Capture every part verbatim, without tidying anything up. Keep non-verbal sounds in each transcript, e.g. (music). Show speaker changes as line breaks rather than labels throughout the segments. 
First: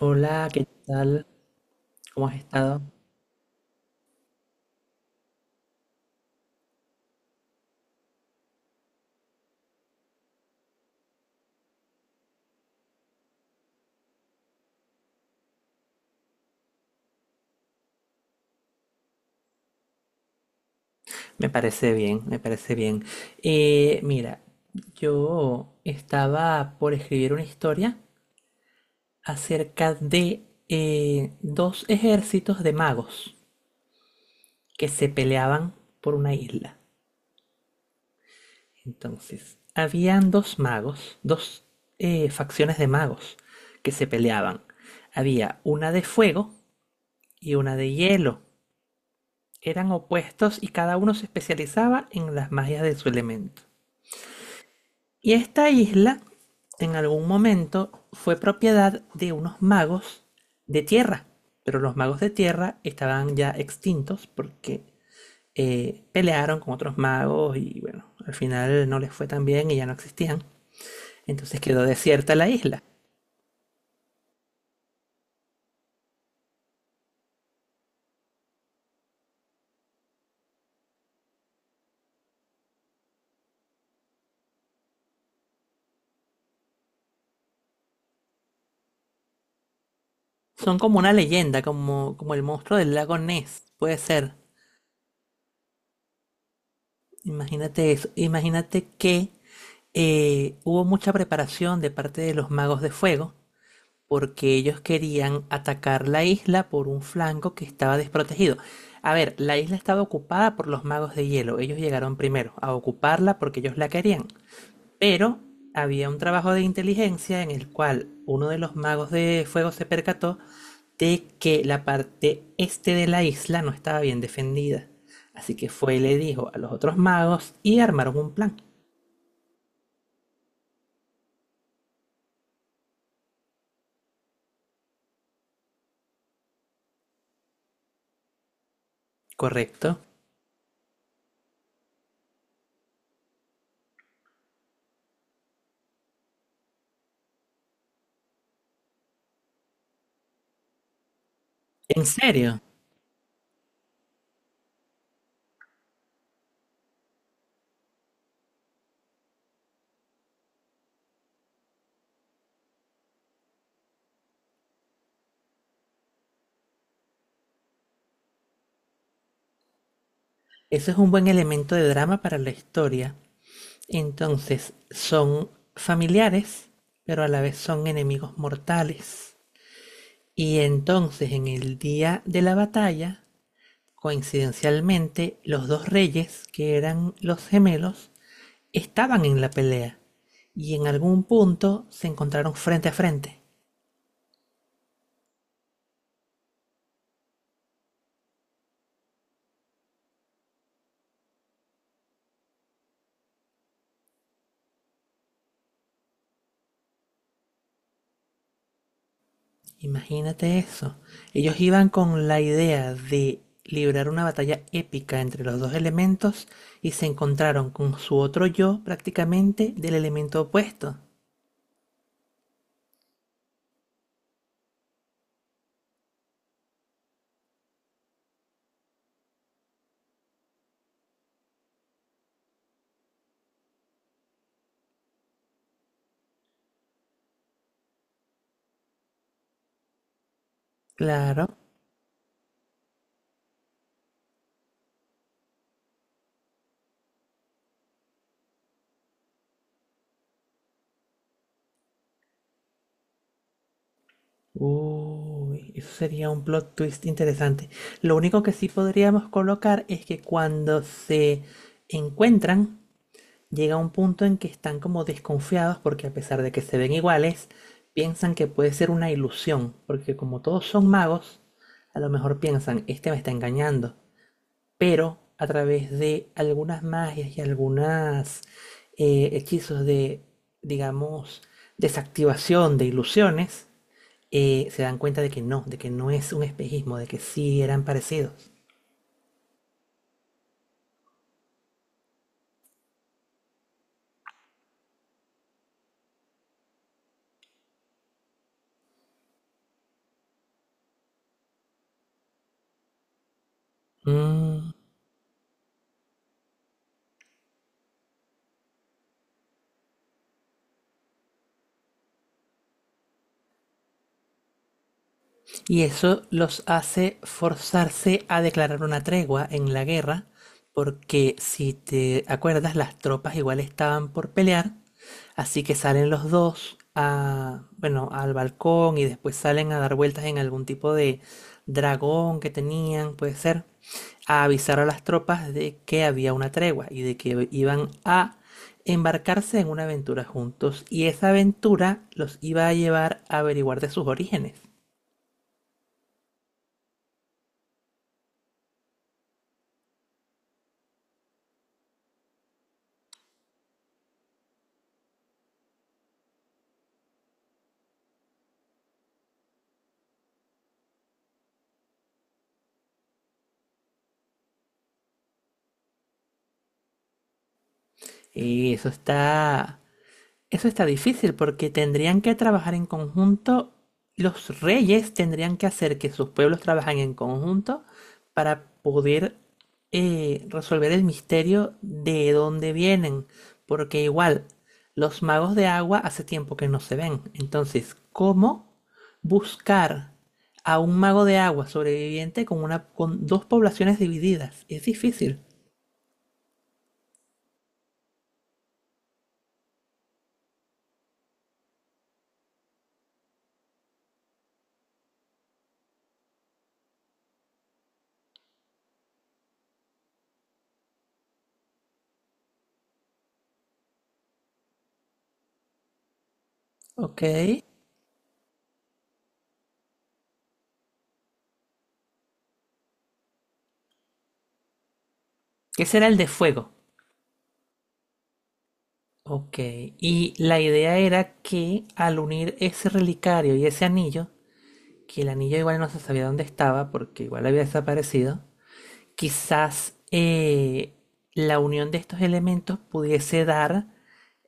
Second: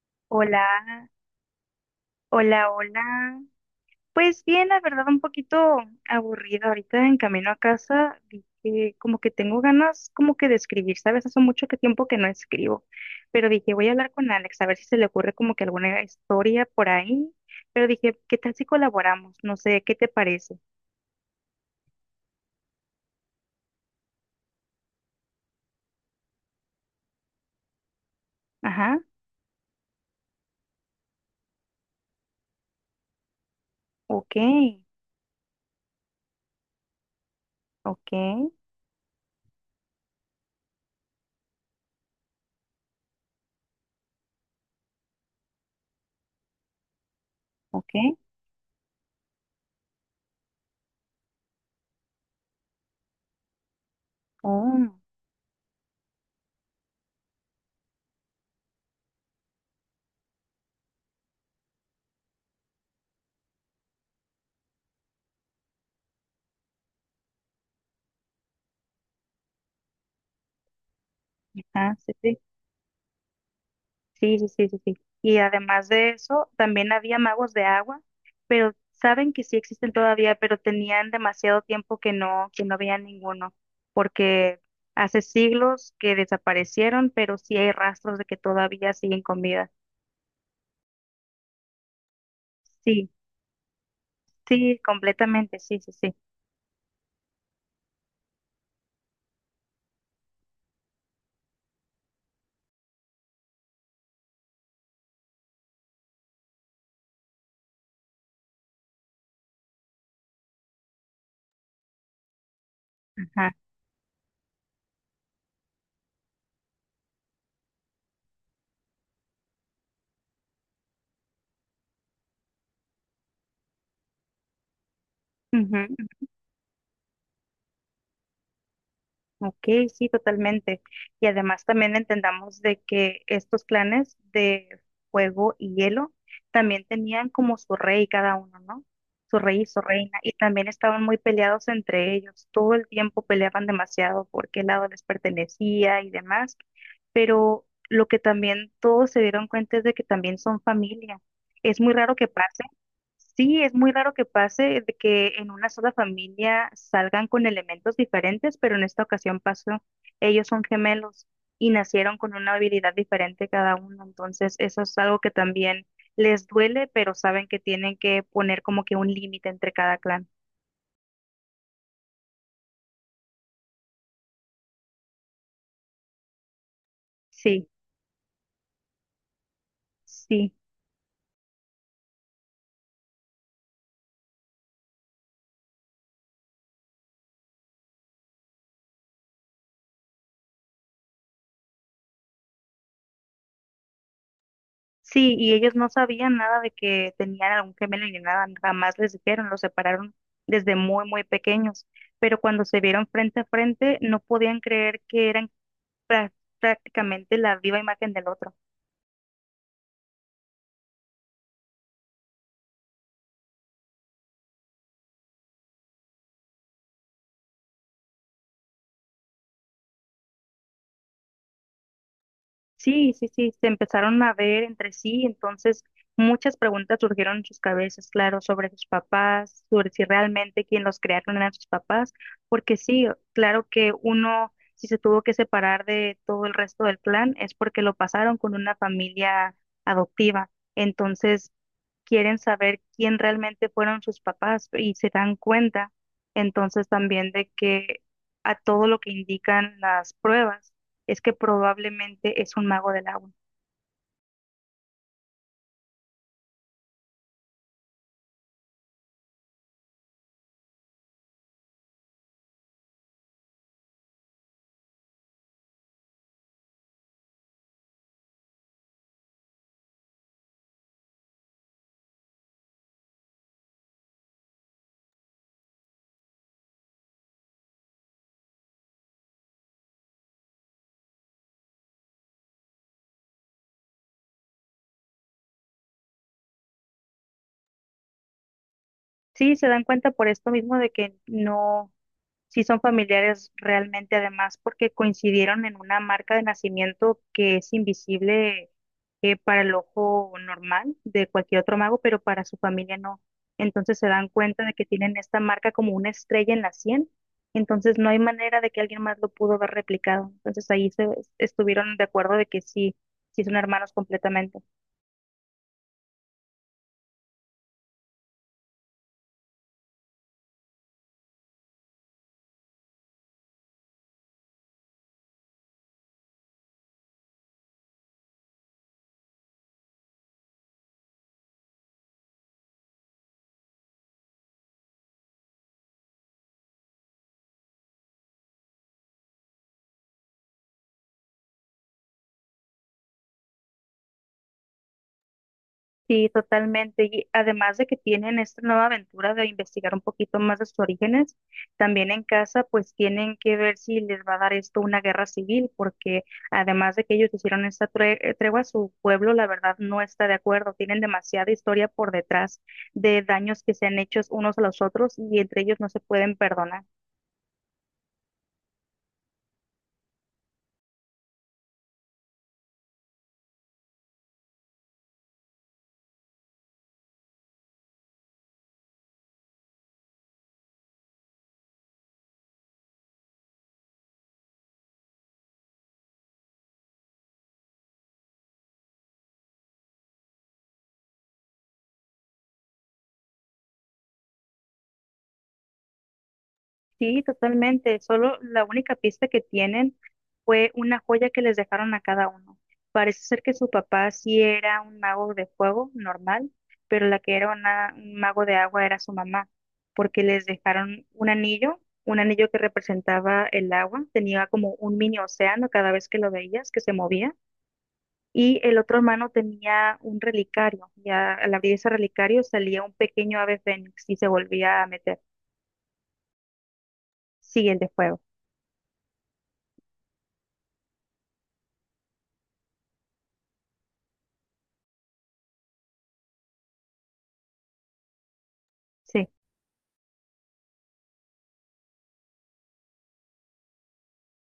Hola, ¿qué
Hola,
tal? ¿Cómo has
hola,
estado?
hola. Pues bien, la verdad, un poquito aburrida. Ahorita en camino a casa vi que como que tengo ganas como que de escribir, ¿sabes? Hace mucho que tiempo que no escribo, pero dije, voy a hablar con Alex a ver si se le ocurre como que alguna historia por ahí. Pero dije, ¿qué tal si colaboramos? No sé, ¿qué te parece?
Me parece bien, me parece bien. Eh, mira, yo estaba por escribir una historia
Ajá,
acerca de eh, dos ejércitos de magos
ok,
que se peleaban por una isla.
ok,
Entonces, habían dos magos, dos eh, facciones de magos que se peleaban. Había una de fuego y una de
ok.
hielo. Eran opuestos y cada uno se especializaba en las magias de su elemento.
Oh,
Y esta isla, en algún momento, fue propiedad de unos magos de tierra. Pero los magos de tierra estaban ya extintos porque eh, pelearon con otros magos y bueno, al final no les fue tan bien y ya no existían. Entonces quedó
ajá, sí,
desierta
sí.
la isla.
Sí, sí, sí, sí, sí. Y además de eso, también había magos de agua, pero saben que sí existen todavía, pero tenían demasiado tiempo que no, que no veían ninguno, porque hace siglos que desaparecieron, pero sí hay rastros de que todavía siguen con vida.
Son como una leyenda, como, como el monstruo del
Sí,
lago Ness. Puede ser.
sí, completamente, sí, sí, sí.
Imagínate eso. Imagínate que eh, hubo mucha preparación de parte de los magos de fuego porque ellos querían atacar la isla por un flanco que estaba desprotegido. A ver, la isla estaba ocupada por los magos de hielo. Ellos llegaron primero a ocuparla
Ajá.
porque ellos la querían. Pero había un trabajo de inteligencia en el cual uno de los magos de fuego se percató de que la parte este de la isla no estaba bien defendida. Así que fue y
Ujú.
le dijo a los otros magos y armaron un plan.
Ok, sí, totalmente. Y además también entendamos de que estos clanes de fuego y hielo también tenían como su rey cada uno, ¿no? Su rey y su
¿Correcto?
reina. Y también estaban muy peleados entre ellos. Todo el tiempo peleaban demasiado por qué lado les pertenecía y demás. Pero lo que también todos se dieron cuenta es de que también son familia. Es muy
¿En
raro que
serio?
pase. Sí, es muy raro que pase de que en una sola familia salgan con elementos diferentes, pero en esta ocasión pasó. Ellos son gemelos y nacieron con una habilidad diferente cada uno, entonces eso es algo que también les duele, pero saben que tienen que poner como que un límite entre cada clan.
Eso es un buen elemento de drama para la historia. Entonces son familiares, pero a la vez
Sí,
son enemigos mortales.
sí,
Y entonces en el día de la batalla, coincidencialmente, los dos reyes, que eran los gemelos, estaban en la pelea. Y en algún punto se encontraron frente a frente.
sí, y ellos no sabían nada de que tenían algún gemelo ni nada, jamás les dijeron, los separaron desde muy, muy pequeños, pero cuando se vieron frente a frente no podían creer que eran prá- prácticamente la viva imagen del otro.
Imagínate eso. Ellos iban con la idea de librar una batalla épica entre los dos elementos y se encontraron con su otro yo prácticamente del elemento opuesto.
Sí, sí, sí, se empezaron a ver entre sí, entonces muchas preguntas surgieron en sus cabezas, claro, sobre sus papás, sobre si realmente quien los crearon eran sus papás, porque sí, claro que uno, si se tuvo que separar de todo el resto del clan, es porque lo pasaron con una familia adoptiva.
Claro.
Entonces, quieren saber quién realmente fueron sus papás y se dan cuenta entonces también de que a todo lo que indican las pruebas es que probablemente es un mago del agua.
Uy, eso sería un plot twist interesante. Lo único que sí podríamos colocar es que cuando se encuentran, llega un punto en que están como desconfiados porque a pesar de que se ven iguales, piensan que puede ser una ilusión, porque como todos son magos, a lo mejor piensan, este me está engañando, pero a través de algunas magias y algunas eh, hechizos de, digamos, desactivación de ilusiones, eh, se dan cuenta de que no, de que no es un espejismo, de que sí eran parecidos.
Sí, se dan cuenta por esto mismo de que no. Sí son familiares realmente, además, porque coincidieron en una marca de nacimiento que es invisible eh, para el ojo normal de cualquier otro mago, pero para su familia no. Entonces se dan cuenta
Mm.
de que tienen esta marca como una estrella en la sien, entonces no hay manera de que alguien más lo pudo haber replicado. Entonces ahí se estuvieron de acuerdo de que sí, sí son hermanos completamente.
Y eso los hace forzarse a declarar una tregua en la guerra, porque si te acuerdas, las tropas igual estaban por pelear, así que salen los dos a, bueno, al balcón y después salen a dar vueltas en algún tipo de dragón que tenían, puede ser, a avisar a las tropas de que había una tregua y de que iban a embarcarse en una aventura juntos y esa aventura los iba a llevar a averiguar de sus orígenes.
Sí, totalmente. Y además de que tienen esta nueva aventura de investigar un poquito más de sus orígenes, también en casa pues tienen que ver si les va a dar esto una guerra civil, porque además de que ellos hicieron esta tre- eh, tregua, su pueblo la verdad no está de acuerdo. Tienen demasiada historia por detrás de daños que se han hecho unos a los otros y entre ellos no se pueden perdonar.
Y eso está, eso está difícil porque tendrían que trabajar en conjunto, los reyes tendrían que hacer que sus pueblos trabajen en conjunto para poder eh, resolver el misterio de dónde vienen, porque igual los magos de agua hace tiempo que no se ven. Entonces, ¿cómo buscar a un mago de agua sobreviviente con una, con dos poblaciones divididas? Es difícil.
Sí, totalmente. Solo la única pista que tienen fue una joya que les dejaron a cada uno. Parece ser que su papá sí era un mago de fuego normal, pero la que era una- un mago de agua era su mamá, porque les dejaron un anillo, un anillo que representaba el agua, tenía como un mini océano cada vez que lo veías, que se
Ok.
movía, y el otro hermano tenía un relicario, y a- al abrir ese relicario salía un pequeño ave fénix y se volvía a meter.
¿Qué será el de fuego?
Sí, el de fuego.
Ok, y la idea era que al unir ese relicario y ese anillo, que el anillo igual no se sabía dónde estaba porque igual había desaparecido,
Sí.
quizás eh, la unión de estos elementos pudiese dar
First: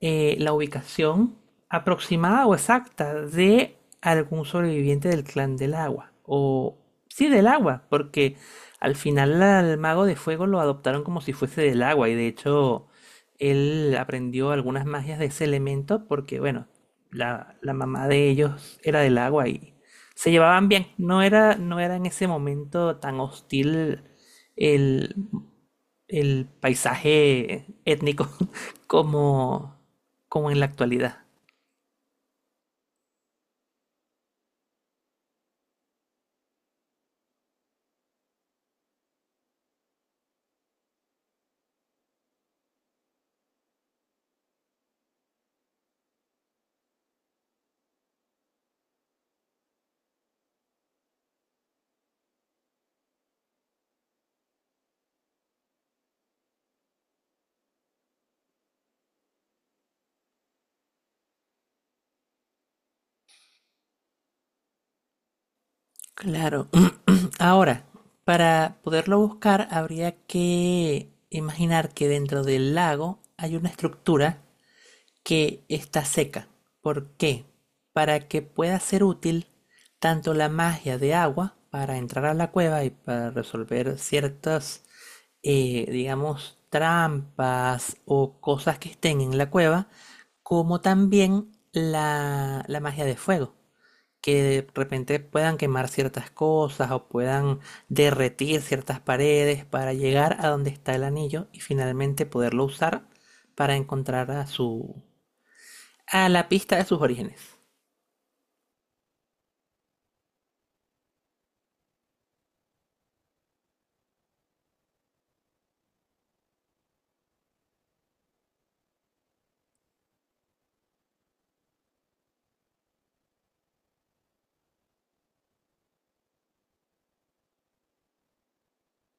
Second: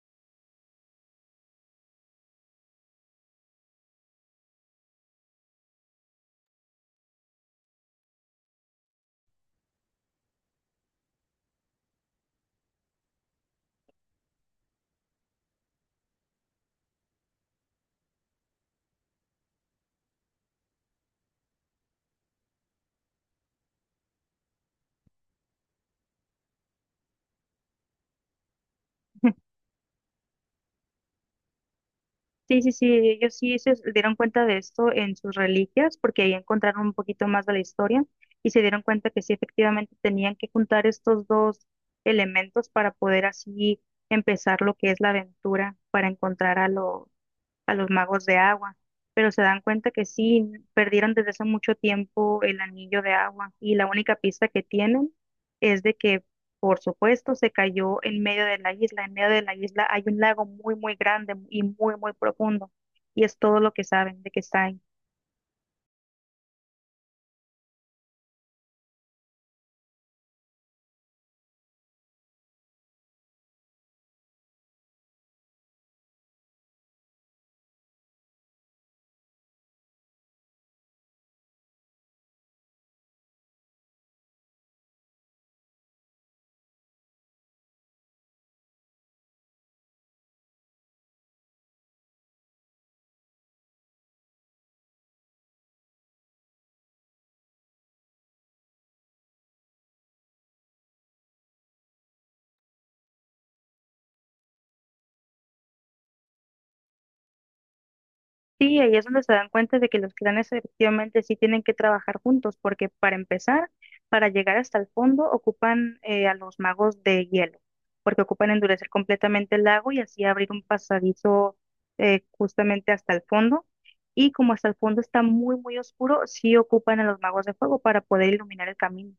eh, la ubicación aproximada o exacta de algún sobreviviente del clan del agua. O sí, del agua, porque al final al mago de fuego lo adoptaron como si fuese del agua y de hecho él aprendió algunas magias de ese elemento porque, bueno, la, la mamá de ellos era del agua y se llevaban bien. No era, no era en ese momento tan hostil el el paisaje étnico (laughs) como, como en la actualidad.
Sí, sí, sí, ellos sí se dieron cuenta de esto en sus reliquias, porque ahí encontraron un poquito más de la historia y se dieron cuenta que sí, efectivamente, tenían que juntar estos dos elementos para poder así empezar lo que es la aventura, para encontrar a los, a los magos de agua, pero se dan cuenta que sí, perdieron desde hace mucho tiempo el anillo de agua y la única pista que tienen es de que, por supuesto, se cayó en medio de la isla. En medio de la isla hay un lago muy, muy grande y muy, muy profundo y es todo lo que saben de que está ahí.
Claro. (clears throat) Ahora, para poderlo buscar, habría que imaginar que dentro del lago hay una estructura que está seca. ¿Por qué? Para que pueda ser útil tanto la magia de agua para entrar a la cueva y para resolver ciertas, eh, digamos, trampas o cosas que estén en la cueva, como también la, la magia de fuego, que de repente puedan quemar ciertas cosas o puedan derretir ciertas paredes para llegar a donde está el anillo y finalmente poderlo usar para encontrar a su a la pista de sus orígenes.
Sí, ahí es donde se dan cuenta de que los clanes efectivamente sí tienen que trabajar juntos, porque para empezar, para llegar hasta el fondo, ocupan eh, a los magos de hielo, porque ocupan endurecer completamente el lago y así abrir un pasadizo eh, justamente hasta el fondo. Y como hasta el fondo está muy, muy oscuro, sí ocupan a los magos de fuego para poder iluminar el camino.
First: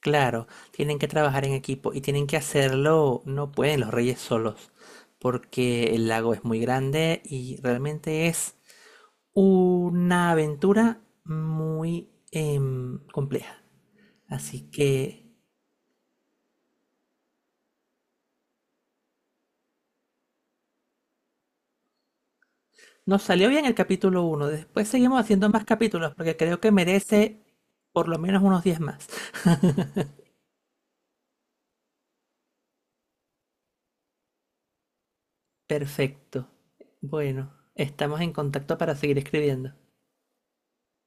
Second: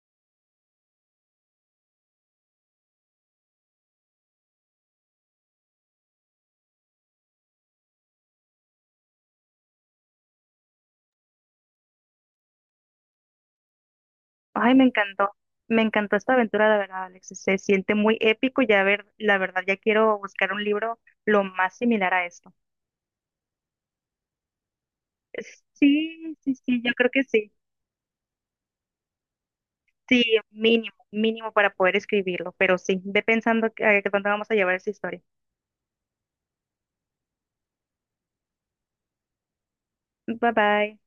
Claro, tienen que trabajar en equipo y tienen que hacerlo, no pueden los reyes solos, porque el lago es muy grande y realmente es una aventura muy em, compleja. Así
Ay, me
que
encantó, me encantó esta aventura, la verdad, Alex. Se siente muy épico. Ya ver, la verdad, ya quiero buscar un libro lo más similar a este.
nos salió bien el capítulo uno. Después seguimos haciendo más capítulos porque
Sí, sí,
creo que
sí, yo creo que
merece
sí.
por lo menos unos diez más. (laughs)
Sí, mínimo, mínimo para poder escribirlo, pero sí, ve pensando que, a dónde vamos a llevar esa historia.
Perfecto. Bueno, estamos en contacto para seguir escribiendo.
Bye bye.